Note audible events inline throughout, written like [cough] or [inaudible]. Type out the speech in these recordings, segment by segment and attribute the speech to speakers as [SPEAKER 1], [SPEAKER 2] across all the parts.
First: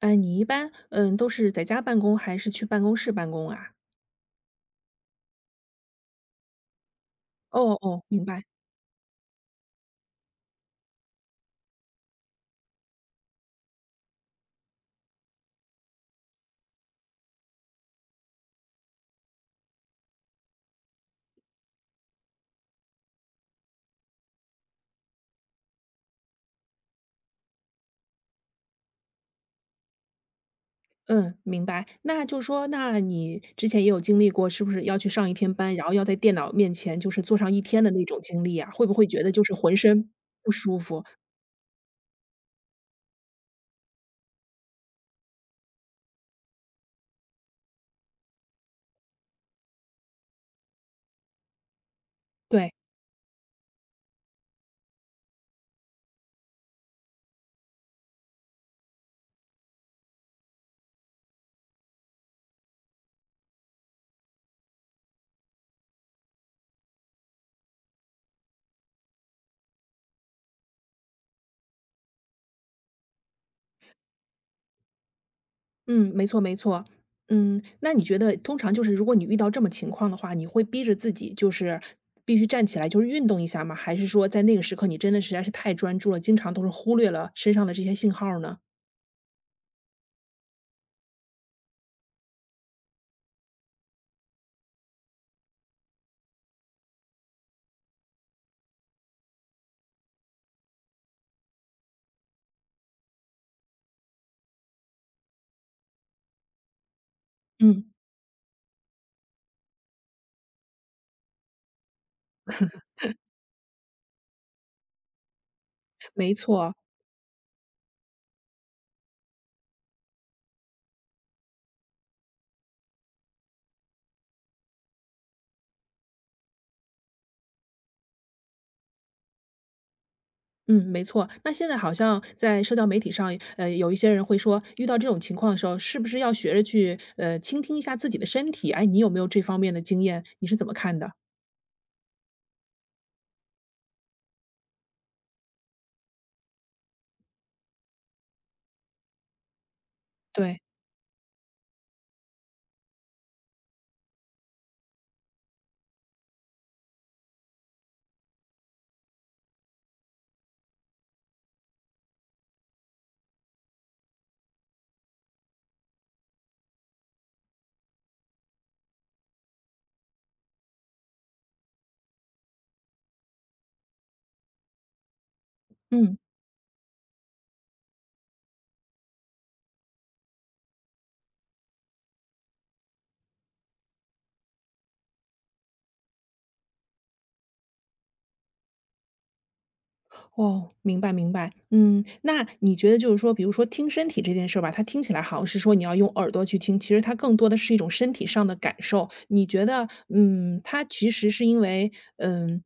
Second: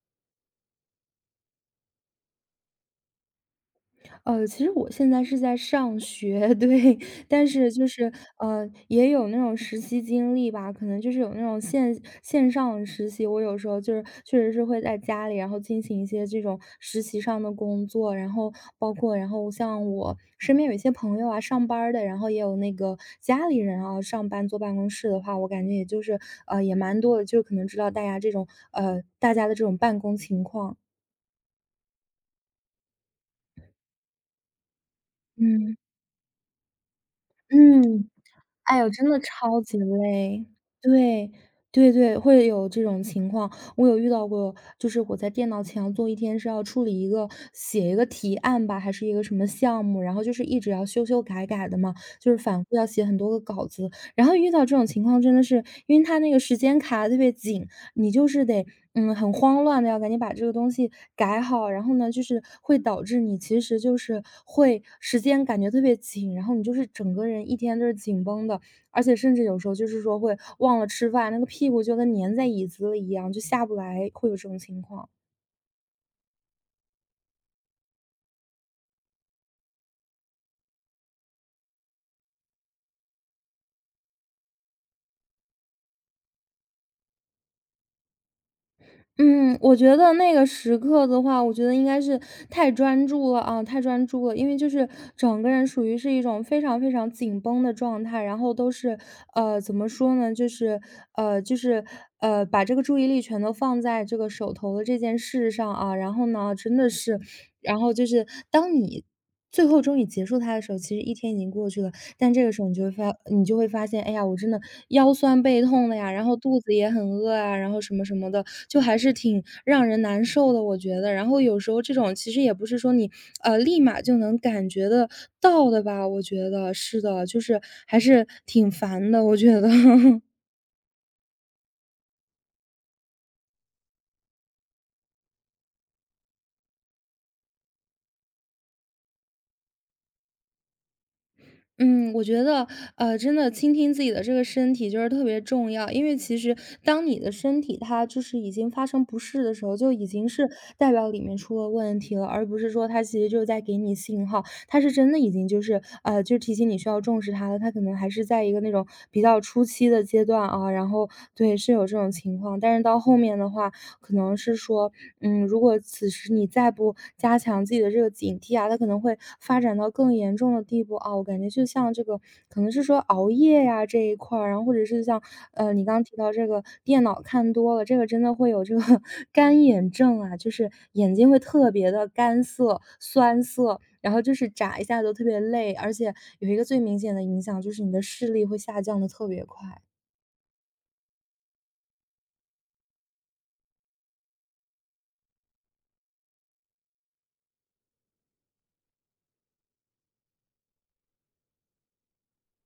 [SPEAKER 1] 哎，你一般，都是在家办公还是去办公室办公啊？
[SPEAKER 2] 其实我现在是在上学，对，[laughs] 但是
[SPEAKER 1] 哦
[SPEAKER 2] 就
[SPEAKER 1] 哦，
[SPEAKER 2] 是，
[SPEAKER 1] 明白。
[SPEAKER 2] 也有那种实习经历吧，可能就是有那种线上实习，我有时候就是确实是会在家里，然后进行一些这种实习上的工作，然后包括然后像我身边有一些朋友啊，上班儿的，然后也有那个家里人啊，上班坐办公室的话，我感觉也就是也蛮多的，就可能知道大家这种大家的这种办公情况，
[SPEAKER 1] 嗯，明白。那就说，那你之前也有经历过，是不是要去上一天班，
[SPEAKER 2] 嗯。
[SPEAKER 1] 然后要在电脑面前就是坐上一天的那
[SPEAKER 2] 嗯，
[SPEAKER 1] 种经历啊？
[SPEAKER 2] 哎
[SPEAKER 1] 会
[SPEAKER 2] 呦，
[SPEAKER 1] 不会
[SPEAKER 2] 真的
[SPEAKER 1] 觉得就是
[SPEAKER 2] 超
[SPEAKER 1] 浑
[SPEAKER 2] 级
[SPEAKER 1] 身
[SPEAKER 2] 累。
[SPEAKER 1] 不舒服？
[SPEAKER 2] 对，对对，会有这种情况。我有遇到过，就是我在电脑前要坐一天，是要处理一个写一个提案吧，还是一个什么项目，然后就是一直要修修改改的嘛，就是反
[SPEAKER 1] 对，
[SPEAKER 2] 复要写很多个稿子。然后遇到这种情况真的是，因为他那个时间卡得特别紧，你就是得很慌乱的要赶紧把这个东西改好，然后呢，就是会导致你其实就是会时间感觉特别紧，然后你就是整个人一天都是紧绷的，而且甚至有时候就是说会忘了吃饭，那个屁股就跟粘在椅子里一样，就下不来，会有这种情况。
[SPEAKER 1] 嗯，没错没错。嗯，那你觉得通常就是如果你遇到这么情况的话，你会逼着自己就是必须站起来，就是运动一下吗？还是说在那个时刻你真的实在是太专注了，经常都是忽略了身上的这些信号呢？
[SPEAKER 2] 嗯，我觉得那个时刻的话，我觉得应该是太专注了啊，太专注了，因为就是整个人属于是一种非常非常紧绷的状态，然后都是怎么说呢，就是呃就是把这个注意力全都放在这个手头的这件事上啊，然后呢，真的是，然
[SPEAKER 1] 嗯。
[SPEAKER 2] 后就是当你。最后终于结束它的时候，其实一天已经过去了，但这个时候你就会发现，哎呀，我真的腰酸背痛的呀，然
[SPEAKER 1] 没
[SPEAKER 2] 后肚子
[SPEAKER 1] 错，
[SPEAKER 2] 也很饿啊，然后什么什么的，就还是挺让人难受的，我觉得。然后有时候这种其实也不是说你，立马就能感觉得到的吧，我觉得，是的，就是还是挺烦的，我觉得。[laughs]
[SPEAKER 1] 嗯，没错。那现在好像在社交媒体上，有一些人会说，遇到这种情况的时候，是不是要学着去，倾听一下自己的身体？哎，你有没有这方面的经验？你是怎么看的？
[SPEAKER 2] 嗯，我觉得，真的倾听自己的这个身体就是特别重要，因为其实当你的身体它就是已经发生不适的时候，就已经是
[SPEAKER 1] 对，
[SPEAKER 2] 代表里面出了问题了，而不是说它其实就是在给你信号，它是真的已经就是就提醒你需要重视它了，它可能还是在一个那种比较初期的阶段啊，然后对是有这种情况，但是到后面的话，可能是说，嗯，如果此时你再不加强自己的这个警惕啊，它可能会发展到更严重的地步啊。我感觉就像这个，可能是说熬夜呀、这一块儿，然后或者是像，你刚刚
[SPEAKER 1] 嗯。
[SPEAKER 2] 提到这个电脑看多了，这个真的会有这个 [laughs] 干眼症啊，就是眼睛会特别的干涩、酸涩，然后就是眨一下都特别累，而且有一个最明显的影响就是你的视力会下降的特别快。
[SPEAKER 1] 哦，明白明白。嗯，那你觉得就是说，比如说听身体这件事儿吧，它听起来好像是说你要用耳朵去听，其实它更多的是一种身体上的感受。你觉得，它其实是因为，嗯，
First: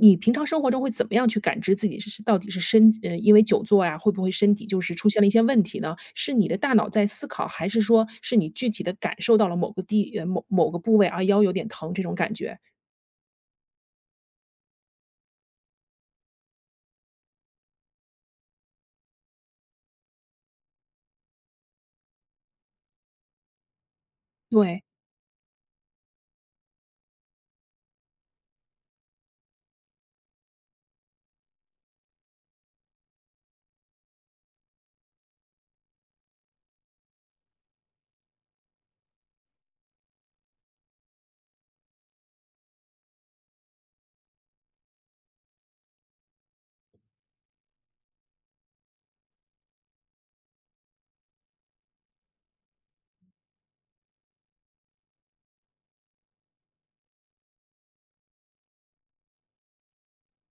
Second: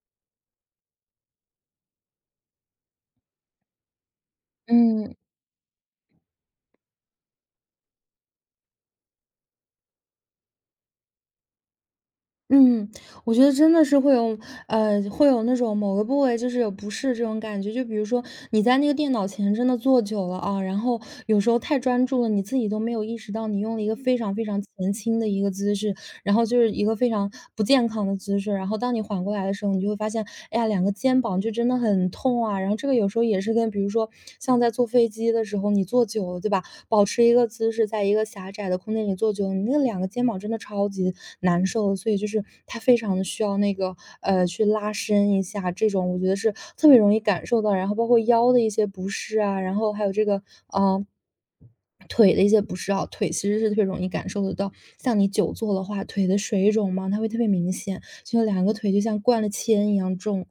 [SPEAKER 1] 你平常生活中会怎么样去感知自己是到底是身，因为久坐呀，会不会身体就是出
[SPEAKER 2] 嗯
[SPEAKER 1] 现了一些问题呢？是你的大脑在思考，还是说是你具体的感受到了某个地，某个部位啊，腰有点疼这种感觉？
[SPEAKER 2] 嗯，我觉得真的是会有，会有那种某个部位就是有不适这种感觉。就比如说你在那个电脑前真的坐久了啊，然后有时候太专注了，你自己都没有意识到你用了一个非常非常
[SPEAKER 1] 对。
[SPEAKER 2] 前倾的一个姿势，然后就是一个非常不健康的姿势。然后当你缓过来的时候，你就会发现，哎呀，两个肩膀就真的很痛啊。然后这个有时候也是跟，比如说像在坐飞机的时候，你坐久了，对吧？保持一个姿势，在一个狭窄的空间里坐久了，你那两个肩膀真的超级难受，所以就是他非常的需要那个，去拉伸一下，这种我觉得是特别容易感受到。然后包括腰的一些不适啊，然后还有这个，呃，腿的一些不适啊，腿其实是特别容易感受得到。像你久坐的话，腿的水肿嘛，它会特别明显，就两个腿就像灌了铅一样重。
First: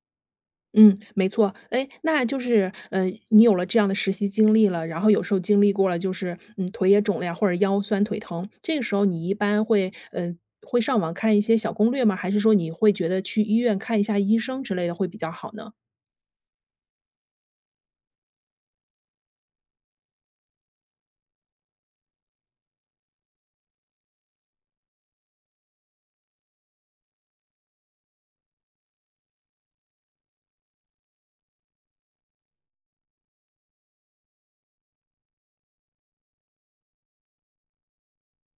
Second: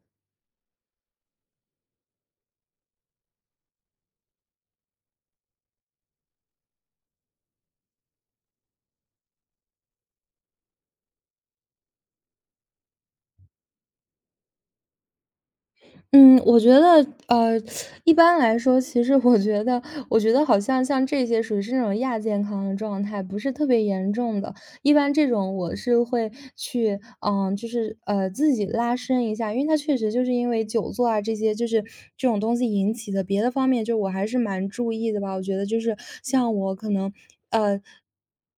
[SPEAKER 1] 嗯，没错。哎，那就是，你有了这样的实习经历了，然后有时候经历过了，就是，腿也肿了呀，或者腰酸腿疼，这个时候你一般会上网看一些小攻略吗？还是说你会觉得去医院看一下医生之类的会比较好呢？
[SPEAKER 2] 嗯，我觉得，一般来说，其实我觉得，我觉得好像像这些属于是那种亚健康的状态，不是特别严重的。一般这种我是会去，嗯，就是自己拉伸一下，因为它确实就是因为久坐啊这些，就是这种东西引起的。别的方面，就我还是蛮注意的吧。我觉得就是像我可能，呃，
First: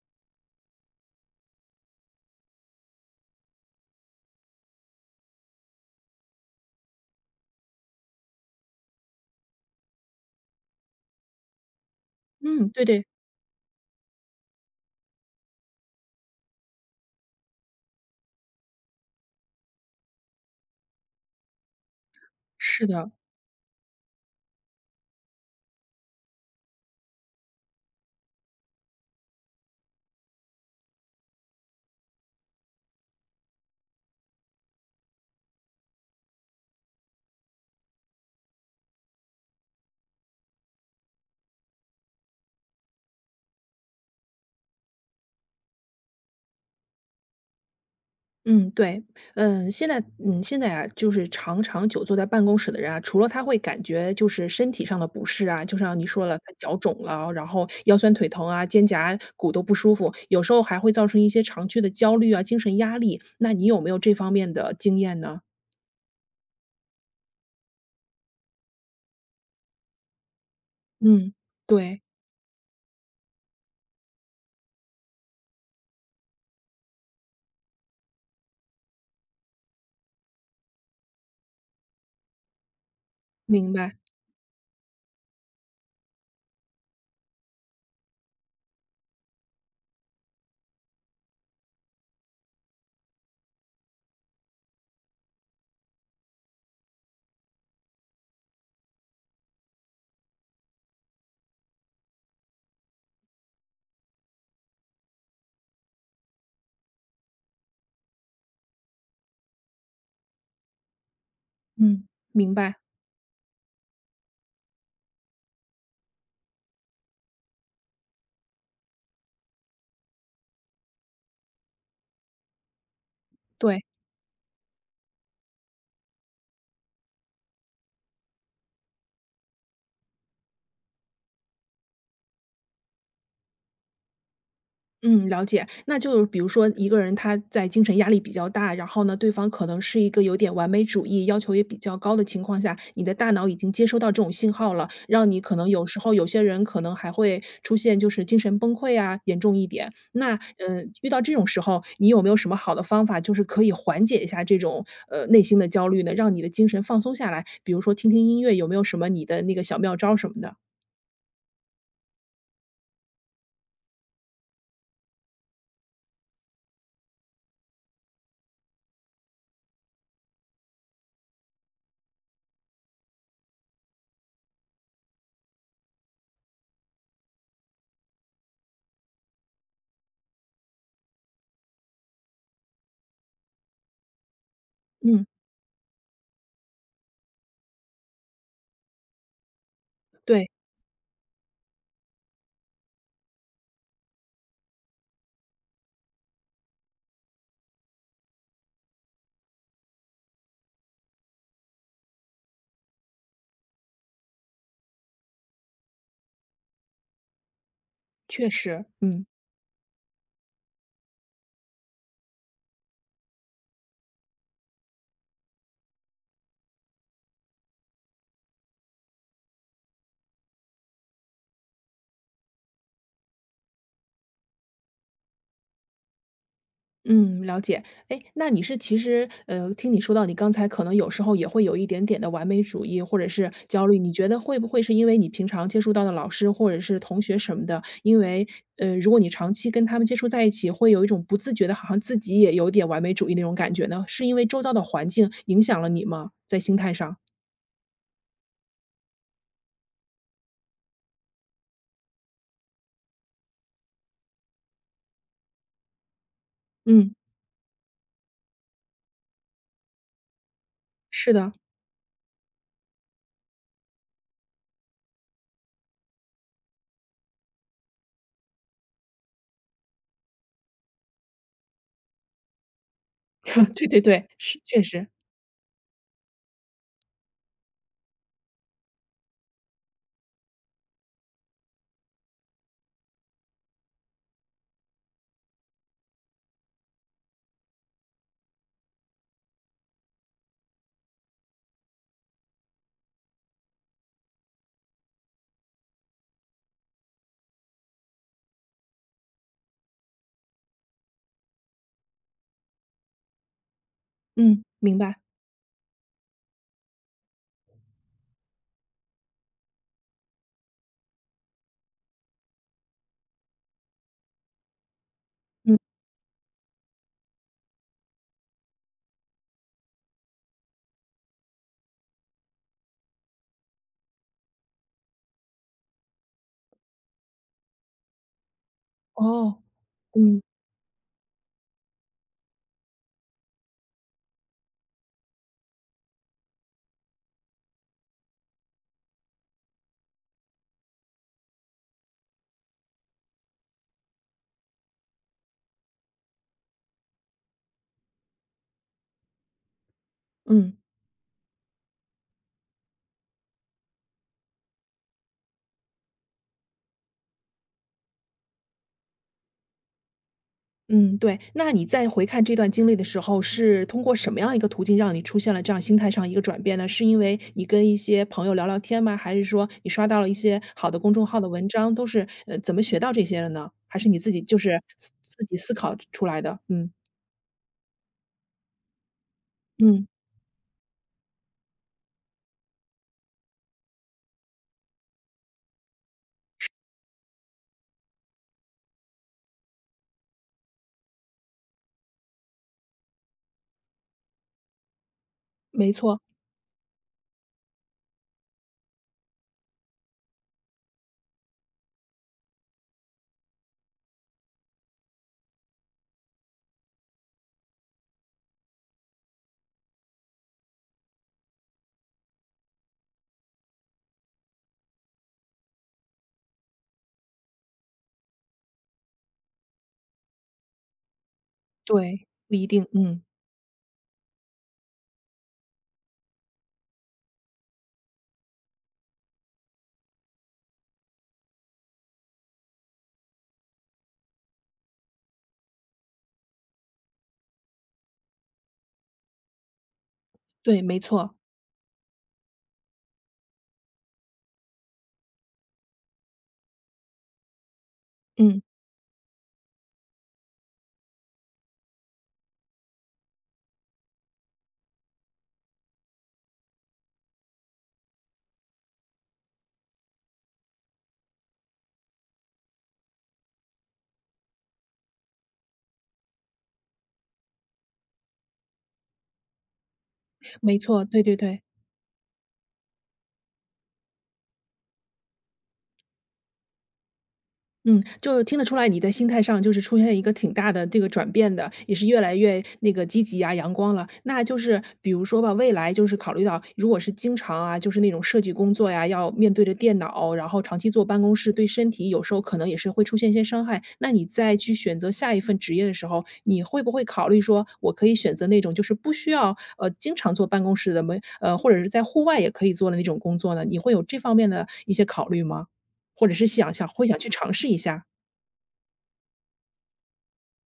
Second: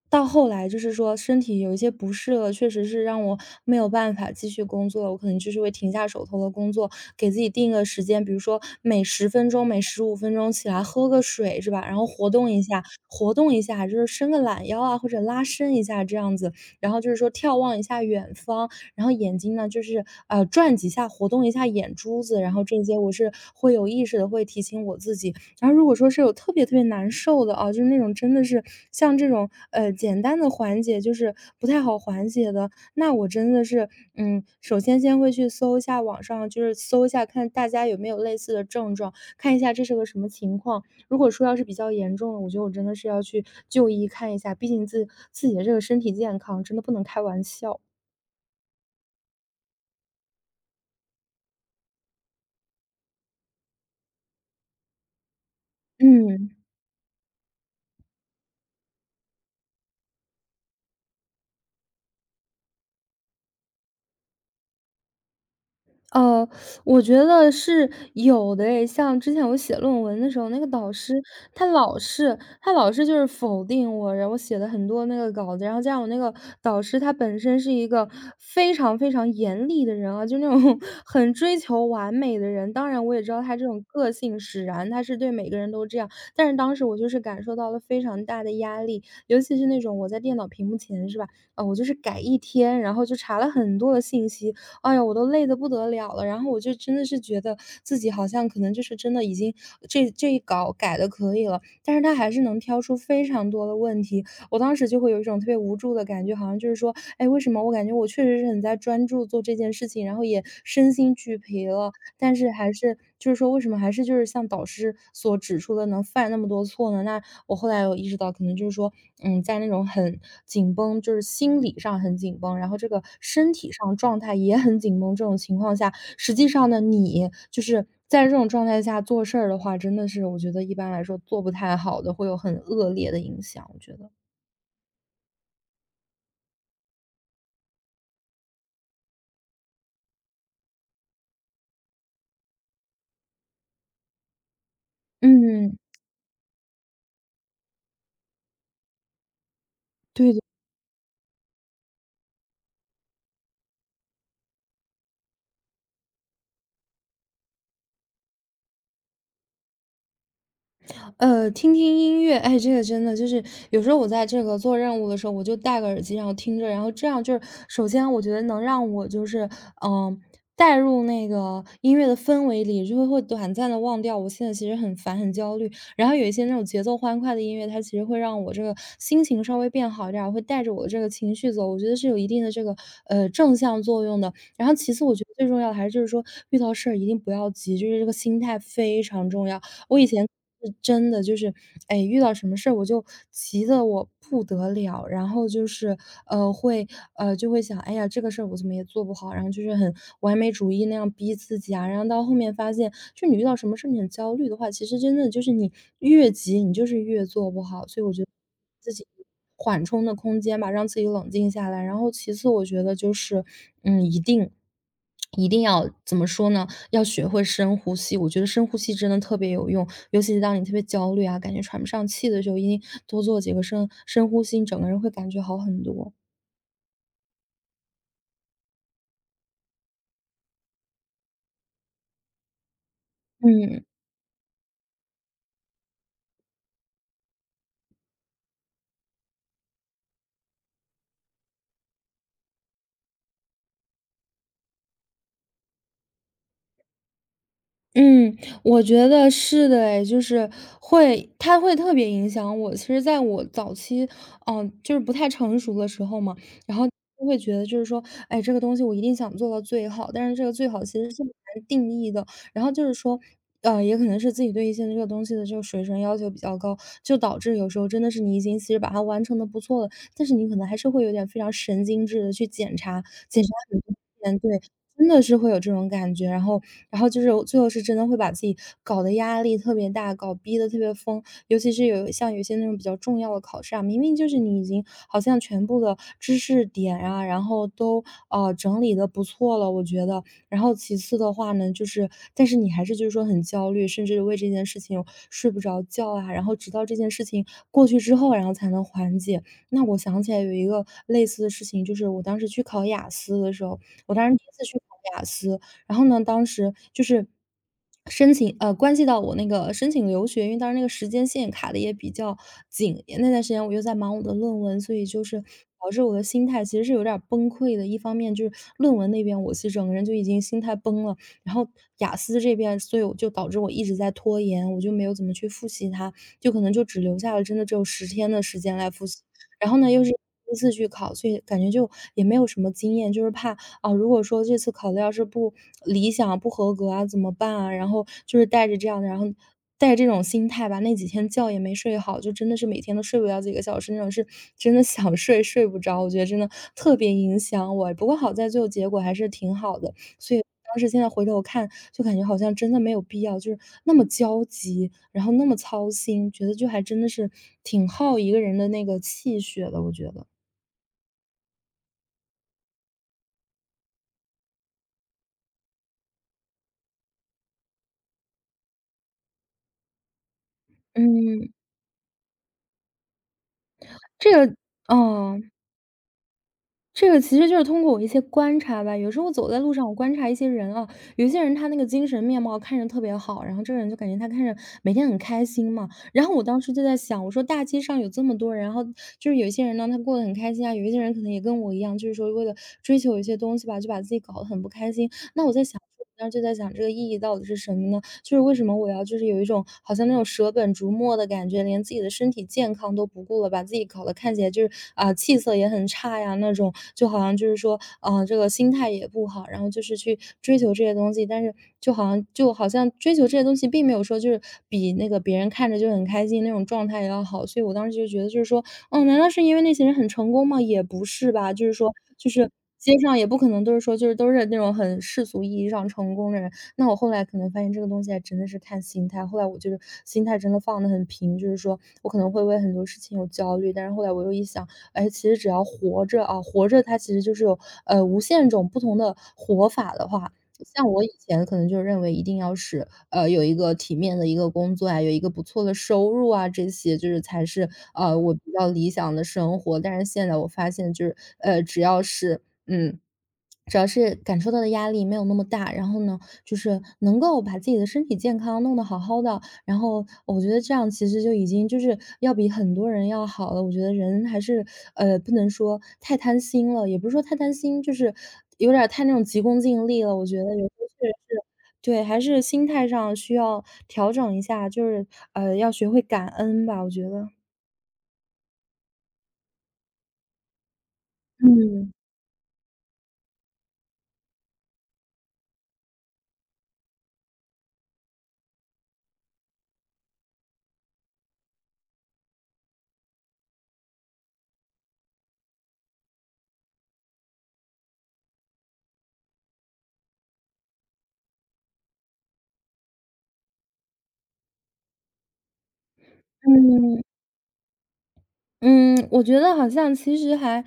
[SPEAKER 2] 到后来就是说身体有一些不适了，确实是让我没有办法继续工作了。我可能就是会停下手头的工作，给自己定个时间，比如说每10分钟、每15分钟起来喝个水，是吧？然后活动一
[SPEAKER 1] 嗯，
[SPEAKER 2] 下，
[SPEAKER 1] 对对，
[SPEAKER 2] 活动一下，就是伸个懒腰啊，或者拉伸一下这样子。然后就是说眺望一下远方，然后眼睛呢就是转几下，活动一下眼珠子。然后这
[SPEAKER 1] 是
[SPEAKER 2] 些
[SPEAKER 1] 的。
[SPEAKER 2] 我是会有意识的，会提醒我自己。然后如果说是有特别特别难受的啊，就是那种真的是像这种简单的缓解，就是不太好缓解的，那我真的是嗯，首先先会去搜一下网上，就是搜一下看大家有没有类似的症状，看一下这是个什么情况。如果说要是比较严重的，我觉得我真的是要去就医看一下，毕竟自己的这个身体健康真的不能开玩笑。
[SPEAKER 1] 嗯，对。嗯，现在现在啊，就是常常久坐在办公室的人啊，除了他会感觉就是身体上的不适啊，就像你说了，
[SPEAKER 2] 嗯。
[SPEAKER 1] 他脚肿了，然后腰酸腿疼啊，肩胛骨都不舒服，有时候还会造成一些长期的焦虑啊，精神压力。那你有没有这方面的经验呢？
[SPEAKER 2] 呃，我觉得是有的诶，像之前我写论文的时候，那个导师
[SPEAKER 1] 嗯，
[SPEAKER 2] 他老
[SPEAKER 1] 对，
[SPEAKER 2] 是他老是就是否定我，然后我写了很多那个稿子，然后加上我那个导师他本身是一个非常非常严厉的人啊，就那种 [laughs] 很追求完美的人。当然，我也知道他这
[SPEAKER 1] 明
[SPEAKER 2] 种
[SPEAKER 1] 白。
[SPEAKER 2] 个性使然，他是对每个人都这样。但是当时我就是感受到了非常大的压力，尤其是那种我在电脑屏幕前是吧？啊、我就是改一天，然后就查了很多的信息，哎呀，我都累得不得了了。然后我就真的是觉得自己好像可能就是真的已经这一稿改的可以了，但是他还是能挑出非常多的问题。我当时就会有一种特别无助的感觉，好像就是说，哎，为什么我感觉我确实是很在专注做这件事情，然后也身心俱疲了，
[SPEAKER 1] 嗯，
[SPEAKER 2] 但是
[SPEAKER 1] 明
[SPEAKER 2] 还
[SPEAKER 1] 白，
[SPEAKER 2] 是就是说为什么还是就是像导师所指出的能犯那么多错呢？那我后来有意识到，可能就是说，嗯，在那种很紧绷，就是心理上很紧绷，然后这个身体
[SPEAKER 1] 对。
[SPEAKER 2] 上状态也很紧绷这种情况下，实际上呢，你就是在这种状态下做事儿的话，真的是我觉得一般来说做不太好的，会有很恶劣的影响，我觉得。
[SPEAKER 1] 嗯，了解。那就是比如说一个人他在精神压力比较大，然后呢，对方可能是一个有点完美主义，要求也比较高的情况下，你的大脑已经接收到这种信号了，让你可能
[SPEAKER 2] 嗯，
[SPEAKER 1] 有时候有些人可能还会出现就是精神崩溃啊，严重一点。
[SPEAKER 2] 对
[SPEAKER 1] 那
[SPEAKER 2] 的。
[SPEAKER 1] 遇到这种时候，你有没有什么好的方法，就是可以缓解一下这种内心的焦虑呢，让你的精神放松下来？比如说听听音乐，有没有什么你的那个小妙招什么的？
[SPEAKER 2] 听听音乐，哎，这个真的就是有时候我在这个做任务的时候，我就戴个耳机，然后听着，然后这样就是首先我觉得能让我就是，嗯，带入那个音乐的氛围里，就会短暂的忘掉我现在其实很烦、很焦虑。然后有一些那种节奏欢快的音乐，它其实会让我这个心情稍微变好一点儿，会带着我的这个情绪走，我觉得是有一定的这个，正向作用的。然后其次我觉
[SPEAKER 1] 嗯，
[SPEAKER 2] 得最重要的还是就是说遇到事儿一定不要急，就是这个心态非常重要。我以前
[SPEAKER 1] 对，
[SPEAKER 2] 是真的就是，哎，遇到什么事儿我就急得我不得了，然后就是，呃，会，就会想，哎呀，这个事儿我怎么也做不好，然后就是很完美主义那样逼自己啊，然后到后面发现，就你遇到什么事儿你很焦虑的话，其实真的就是你越急你就是越做不好，所以我觉得
[SPEAKER 1] 确实，
[SPEAKER 2] 自己
[SPEAKER 1] 嗯。
[SPEAKER 2] 缓冲的空间吧，让自己冷静下来。然后其次，我觉得就是，嗯，一定一定要怎么说呢？要学会深呼吸，我觉得深呼吸真的特别有用，尤其是当你特别焦虑啊，感觉喘不上气的时候，一定多做几个深呼吸，你整个人会感觉好很多。
[SPEAKER 1] 嗯，了解。哎，那你是其实，听你说到你刚才可能有时候也会有一点点的完美主义或者是
[SPEAKER 2] 嗯。
[SPEAKER 1] 焦虑，你觉得会不会是因为你平常接触到的老师或者是同学什么的，因为，如果你长期跟他们接触在一起，会有一种不自觉的好像自己也有点完美主义那种感觉呢？是因为周遭的环境影响了你吗？在心态上？
[SPEAKER 2] 嗯，我觉得是的诶，就是它会特别影响我。其实在我早期，就是不太成熟的时候嘛，然后
[SPEAKER 1] 嗯，
[SPEAKER 2] 就会觉得就是说，哎，这个东西我一定想做到最好，但是这个最好其实是很
[SPEAKER 1] 是的，
[SPEAKER 2] 难定义的。然后就是说，也可能是自己对于现在这个东西的这个水准要求比较高，就导致有时候真的是你已经其实把它完成的不错了，但是你可能还是会有点非常神经质的去检查，检查
[SPEAKER 1] [laughs]
[SPEAKER 2] 很
[SPEAKER 1] 对
[SPEAKER 2] 多
[SPEAKER 1] 对对，
[SPEAKER 2] 遍，
[SPEAKER 1] 是，
[SPEAKER 2] 对，
[SPEAKER 1] 确实。
[SPEAKER 2] 真的是会有这种感觉。然后就是最后是真的会把自己搞得压力特别大，搞逼得特别疯。尤其是像有些那种比较重要的考试啊，明明就是你已经好像全部的知识点啊，然后都整理的不错了，我觉得。然后其次的话呢，就是但是你还是就是说很焦虑，甚至为这件事情睡不着觉啊，然后直到这件事情过去之后，然后才能缓解。那我想起来有一个类似的事情，就是我当时去考雅思的时候，我当时第一
[SPEAKER 1] 嗯，
[SPEAKER 2] 次去考
[SPEAKER 1] 明白。
[SPEAKER 2] 雅思，然后呢，当时就是关系到我那个申请留学，因为当时那个时间线卡的也比较紧，那段时间我又在忙我的论文，所以就是导致我的心态其实是有点儿崩溃的。一方面就是论文那边，我其实整个人就已经心态崩了，然后雅思这边，所以我就导致我一直在拖延，我就没有怎么去复习它，就可能就只留下了真的只有10天的时间来复习。
[SPEAKER 1] 哦。
[SPEAKER 2] 然后呢，又是第
[SPEAKER 1] 嗯，
[SPEAKER 2] 一次去考，所以感觉就也没有什么经验，就是怕啊，如果说这次考的要是不理想、不合格啊，怎么办啊？然后就是带着这样的，然后带着这种心态吧，那几天觉也没睡好，就真的是每天都睡不了几个小时那种，是真的想睡睡不着。我觉得真的特别影响我，不过好在最后结果还是挺好的，所以
[SPEAKER 1] 嗯。
[SPEAKER 2] 当时现在回头看，就感觉好像真的没有必要，就是那么焦急，然后那么操心，觉得就还真的是挺耗一个人的那个气血的，我觉得。
[SPEAKER 1] 嗯，对。那你在回看这段经历的时候，是通过什么样一个途径让你出现了这样心态上一个转变呢？是因为你跟一些朋友聊聊天吗？还是说你刷到了一些好的公众号的
[SPEAKER 2] 嗯，
[SPEAKER 1] 文章，都是怎么学到这些的呢？还是你自
[SPEAKER 2] 这
[SPEAKER 1] 己
[SPEAKER 2] 个
[SPEAKER 1] 就是自自
[SPEAKER 2] 嗯。
[SPEAKER 1] 己思考出来的？嗯。
[SPEAKER 2] 这个其实就是通过我一些观察吧，有时候我走在路上，我
[SPEAKER 1] 嗯，
[SPEAKER 2] 观察一些人啊，有些人他那个精神面貌看着特别好，然后这个人就感觉他看着每天很开心嘛。然后我当时就在想，我说大街上有这么多人，然后就是有一些人呢，他过得很开心啊，有一些人可能也跟我一样，就是说为了追求一些东西吧，就把自己搞得很不开心。那我在想，
[SPEAKER 1] 没
[SPEAKER 2] 我
[SPEAKER 1] 错，
[SPEAKER 2] 当时就在想这个意义到底是什么呢？就是为什么我要就是有一种好像那种舍本逐末的感觉，连自己的身体健康都不顾了，把自己搞得看起来就是啊、气色也很差呀那种，就好像就是说啊、这个心态也不好，然后就是去追求这些东西，但是就好像追求这些东西并没有说就是比那个别人看着就很开心那种状态也要好，所以我当时就觉得就是说，哦，难道是因为那些人很成功吗？也不是吧，就是说
[SPEAKER 1] 对，
[SPEAKER 2] 就是。
[SPEAKER 1] 不一定。
[SPEAKER 2] 街上
[SPEAKER 1] 嗯，
[SPEAKER 2] 也不可能都是说，就是都是那种很世俗意义上成功的人，那我后来可能发现这个东西还真的是看心态，后来我就是心态真的放得很平，就是说我可能会为很多事情有焦虑，但是后来我又一想，哎，其实只要活着啊，活着它其实就是有无限种不同的活法的话，
[SPEAKER 1] 对，
[SPEAKER 2] 像
[SPEAKER 1] 没
[SPEAKER 2] 我以
[SPEAKER 1] 错。
[SPEAKER 2] 前可能就认为一定要是有一个体面的一个工作啊，有一个不错的收入啊，这些就是才是我比
[SPEAKER 1] 嗯，
[SPEAKER 2] 较理想的生活。但是现在我发现就是嗯。只要是感受到的压力没有那么大，然后呢，就是能够把自己的身体健康弄得好好的，然后我觉得这样其实就已经就是要比很多人要好了。我觉得人还是不能说太贪心了，也不是说太贪心，就是有点儿太那种急功近利了。我觉得有时
[SPEAKER 1] 没
[SPEAKER 2] 候
[SPEAKER 1] 错，
[SPEAKER 2] 确实
[SPEAKER 1] 对对
[SPEAKER 2] 是，
[SPEAKER 1] 对。
[SPEAKER 2] 对，还是心态上需要调整一下，就是要学会感恩吧。我觉得，
[SPEAKER 1] 嗯，就听得出来你在心态上就是出现一个挺大的这个转变的，
[SPEAKER 2] 嗯
[SPEAKER 1] 也是越来越那个积极啊、阳光了。那就是比如说吧，未来就是考虑到如果是经常啊，就是那种设计工作呀，要面对着电脑，然后长期坐办公室，对身体有时候可能也是会出现一些伤害。那你再去选择下一份职业的时候，你会不会考虑说，我可以选择那种就是不需要经常坐办公室的，没呃或者是在户外也可以做的那种工作呢？你会有这方面的一些考虑吗？或者是想想
[SPEAKER 2] 嗯。
[SPEAKER 1] 会想去尝试一下。
[SPEAKER 2] 嗯，我觉得好像其实还，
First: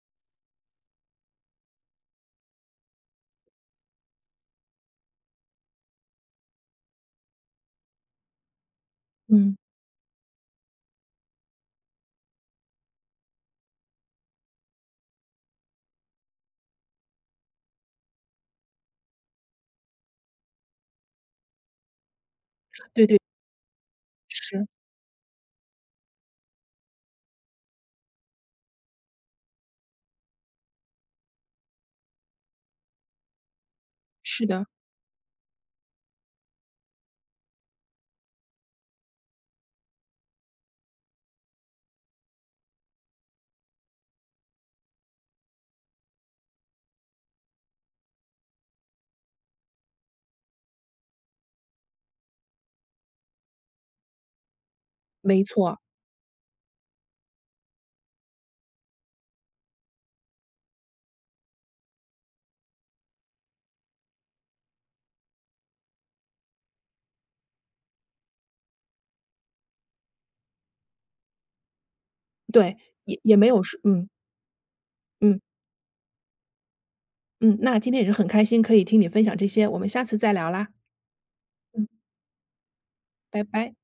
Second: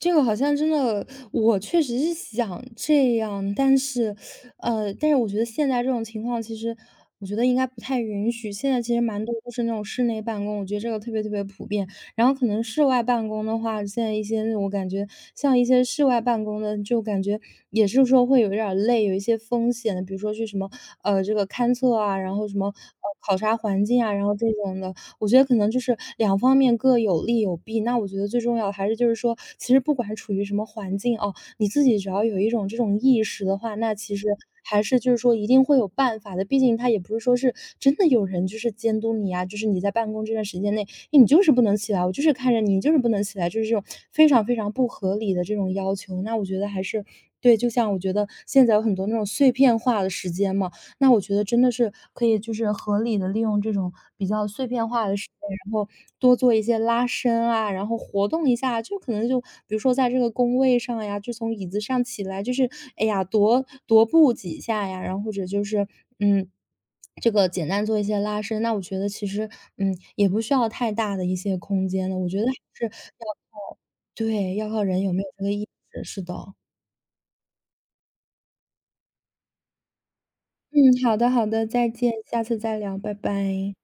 [SPEAKER 2] 这个好像真的，我确实是想这样，但是我觉得现在这种情况，其实我觉得应该不太允许。现在其实蛮多都
[SPEAKER 1] 嗯。
[SPEAKER 2] 是那种室内办公，我觉得这个特别特别普遍。然后可能室外办公的话，现在一些那种我感觉像一些室外办公的，就感觉也是说会有一点儿累，有一些风险的，比如说去什么这个勘测啊，然后什么
[SPEAKER 1] 对对，
[SPEAKER 2] 考察环境啊，然后这
[SPEAKER 1] 是，
[SPEAKER 2] 种的。我觉得可能就是两方面各有利有弊。那我觉得最重要的还是就是说，其实不管处于什么环境哦，你自己只要有一种这种意识的话，那其实
[SPEAKER 1] 是的，
[SPEAKER 2] 还是就是说一定会有办法的。毕竟他也不是说是真的有人就是监督你啊，就是你在办公这段时间内，诶你就是不能起来，我就是看着你，你就是不能起来，就是这种非常非常不合理的这种要求。那我觉得还是对，就像我觉得现在有很多那种碎片化的时间嘛，那我觉得真的是可以就是合理的利用这种比较碎片化的时
[SPEAKER 1] 没
[SPEAKER 2] 间，然
[SPEAKER 1] 错，
[SPEAKER 2] 后多做一些拉伸啊，然后活动一下，就可能就比如说在这个工位上呀，就从椅子上起来，就是哎呀，踱踱步几下呀，然后或者就是嗯，这个简单做一些拉伸。那我觉得其实，也不需要太大的一些空间了，我觉得还
[SPEAKER 1] 对，
[SPEAKER 2] 是
[SPEAKER 1] 也
[SPEAKER 2] 要
[SPEAKER 1] 也没有说嗯。
[SPEAKER 2] 对，要靠人有没有
[SPEAKER 1] 嗯，
[SPEAKER 2] 这个意识，是的。
[SPEAKER 1] 嗯，那今天也是很开心可以听你分享这些，我们下次再聊啦。
[SPEAKER 2] 嗯，好的好的，
[SPEAKER 1] 嗯，
[SPEAKER 2] 再见，下次再聊，拜
[SPEAKER 1] 拜拜。
[SPEAKER 2] 拜。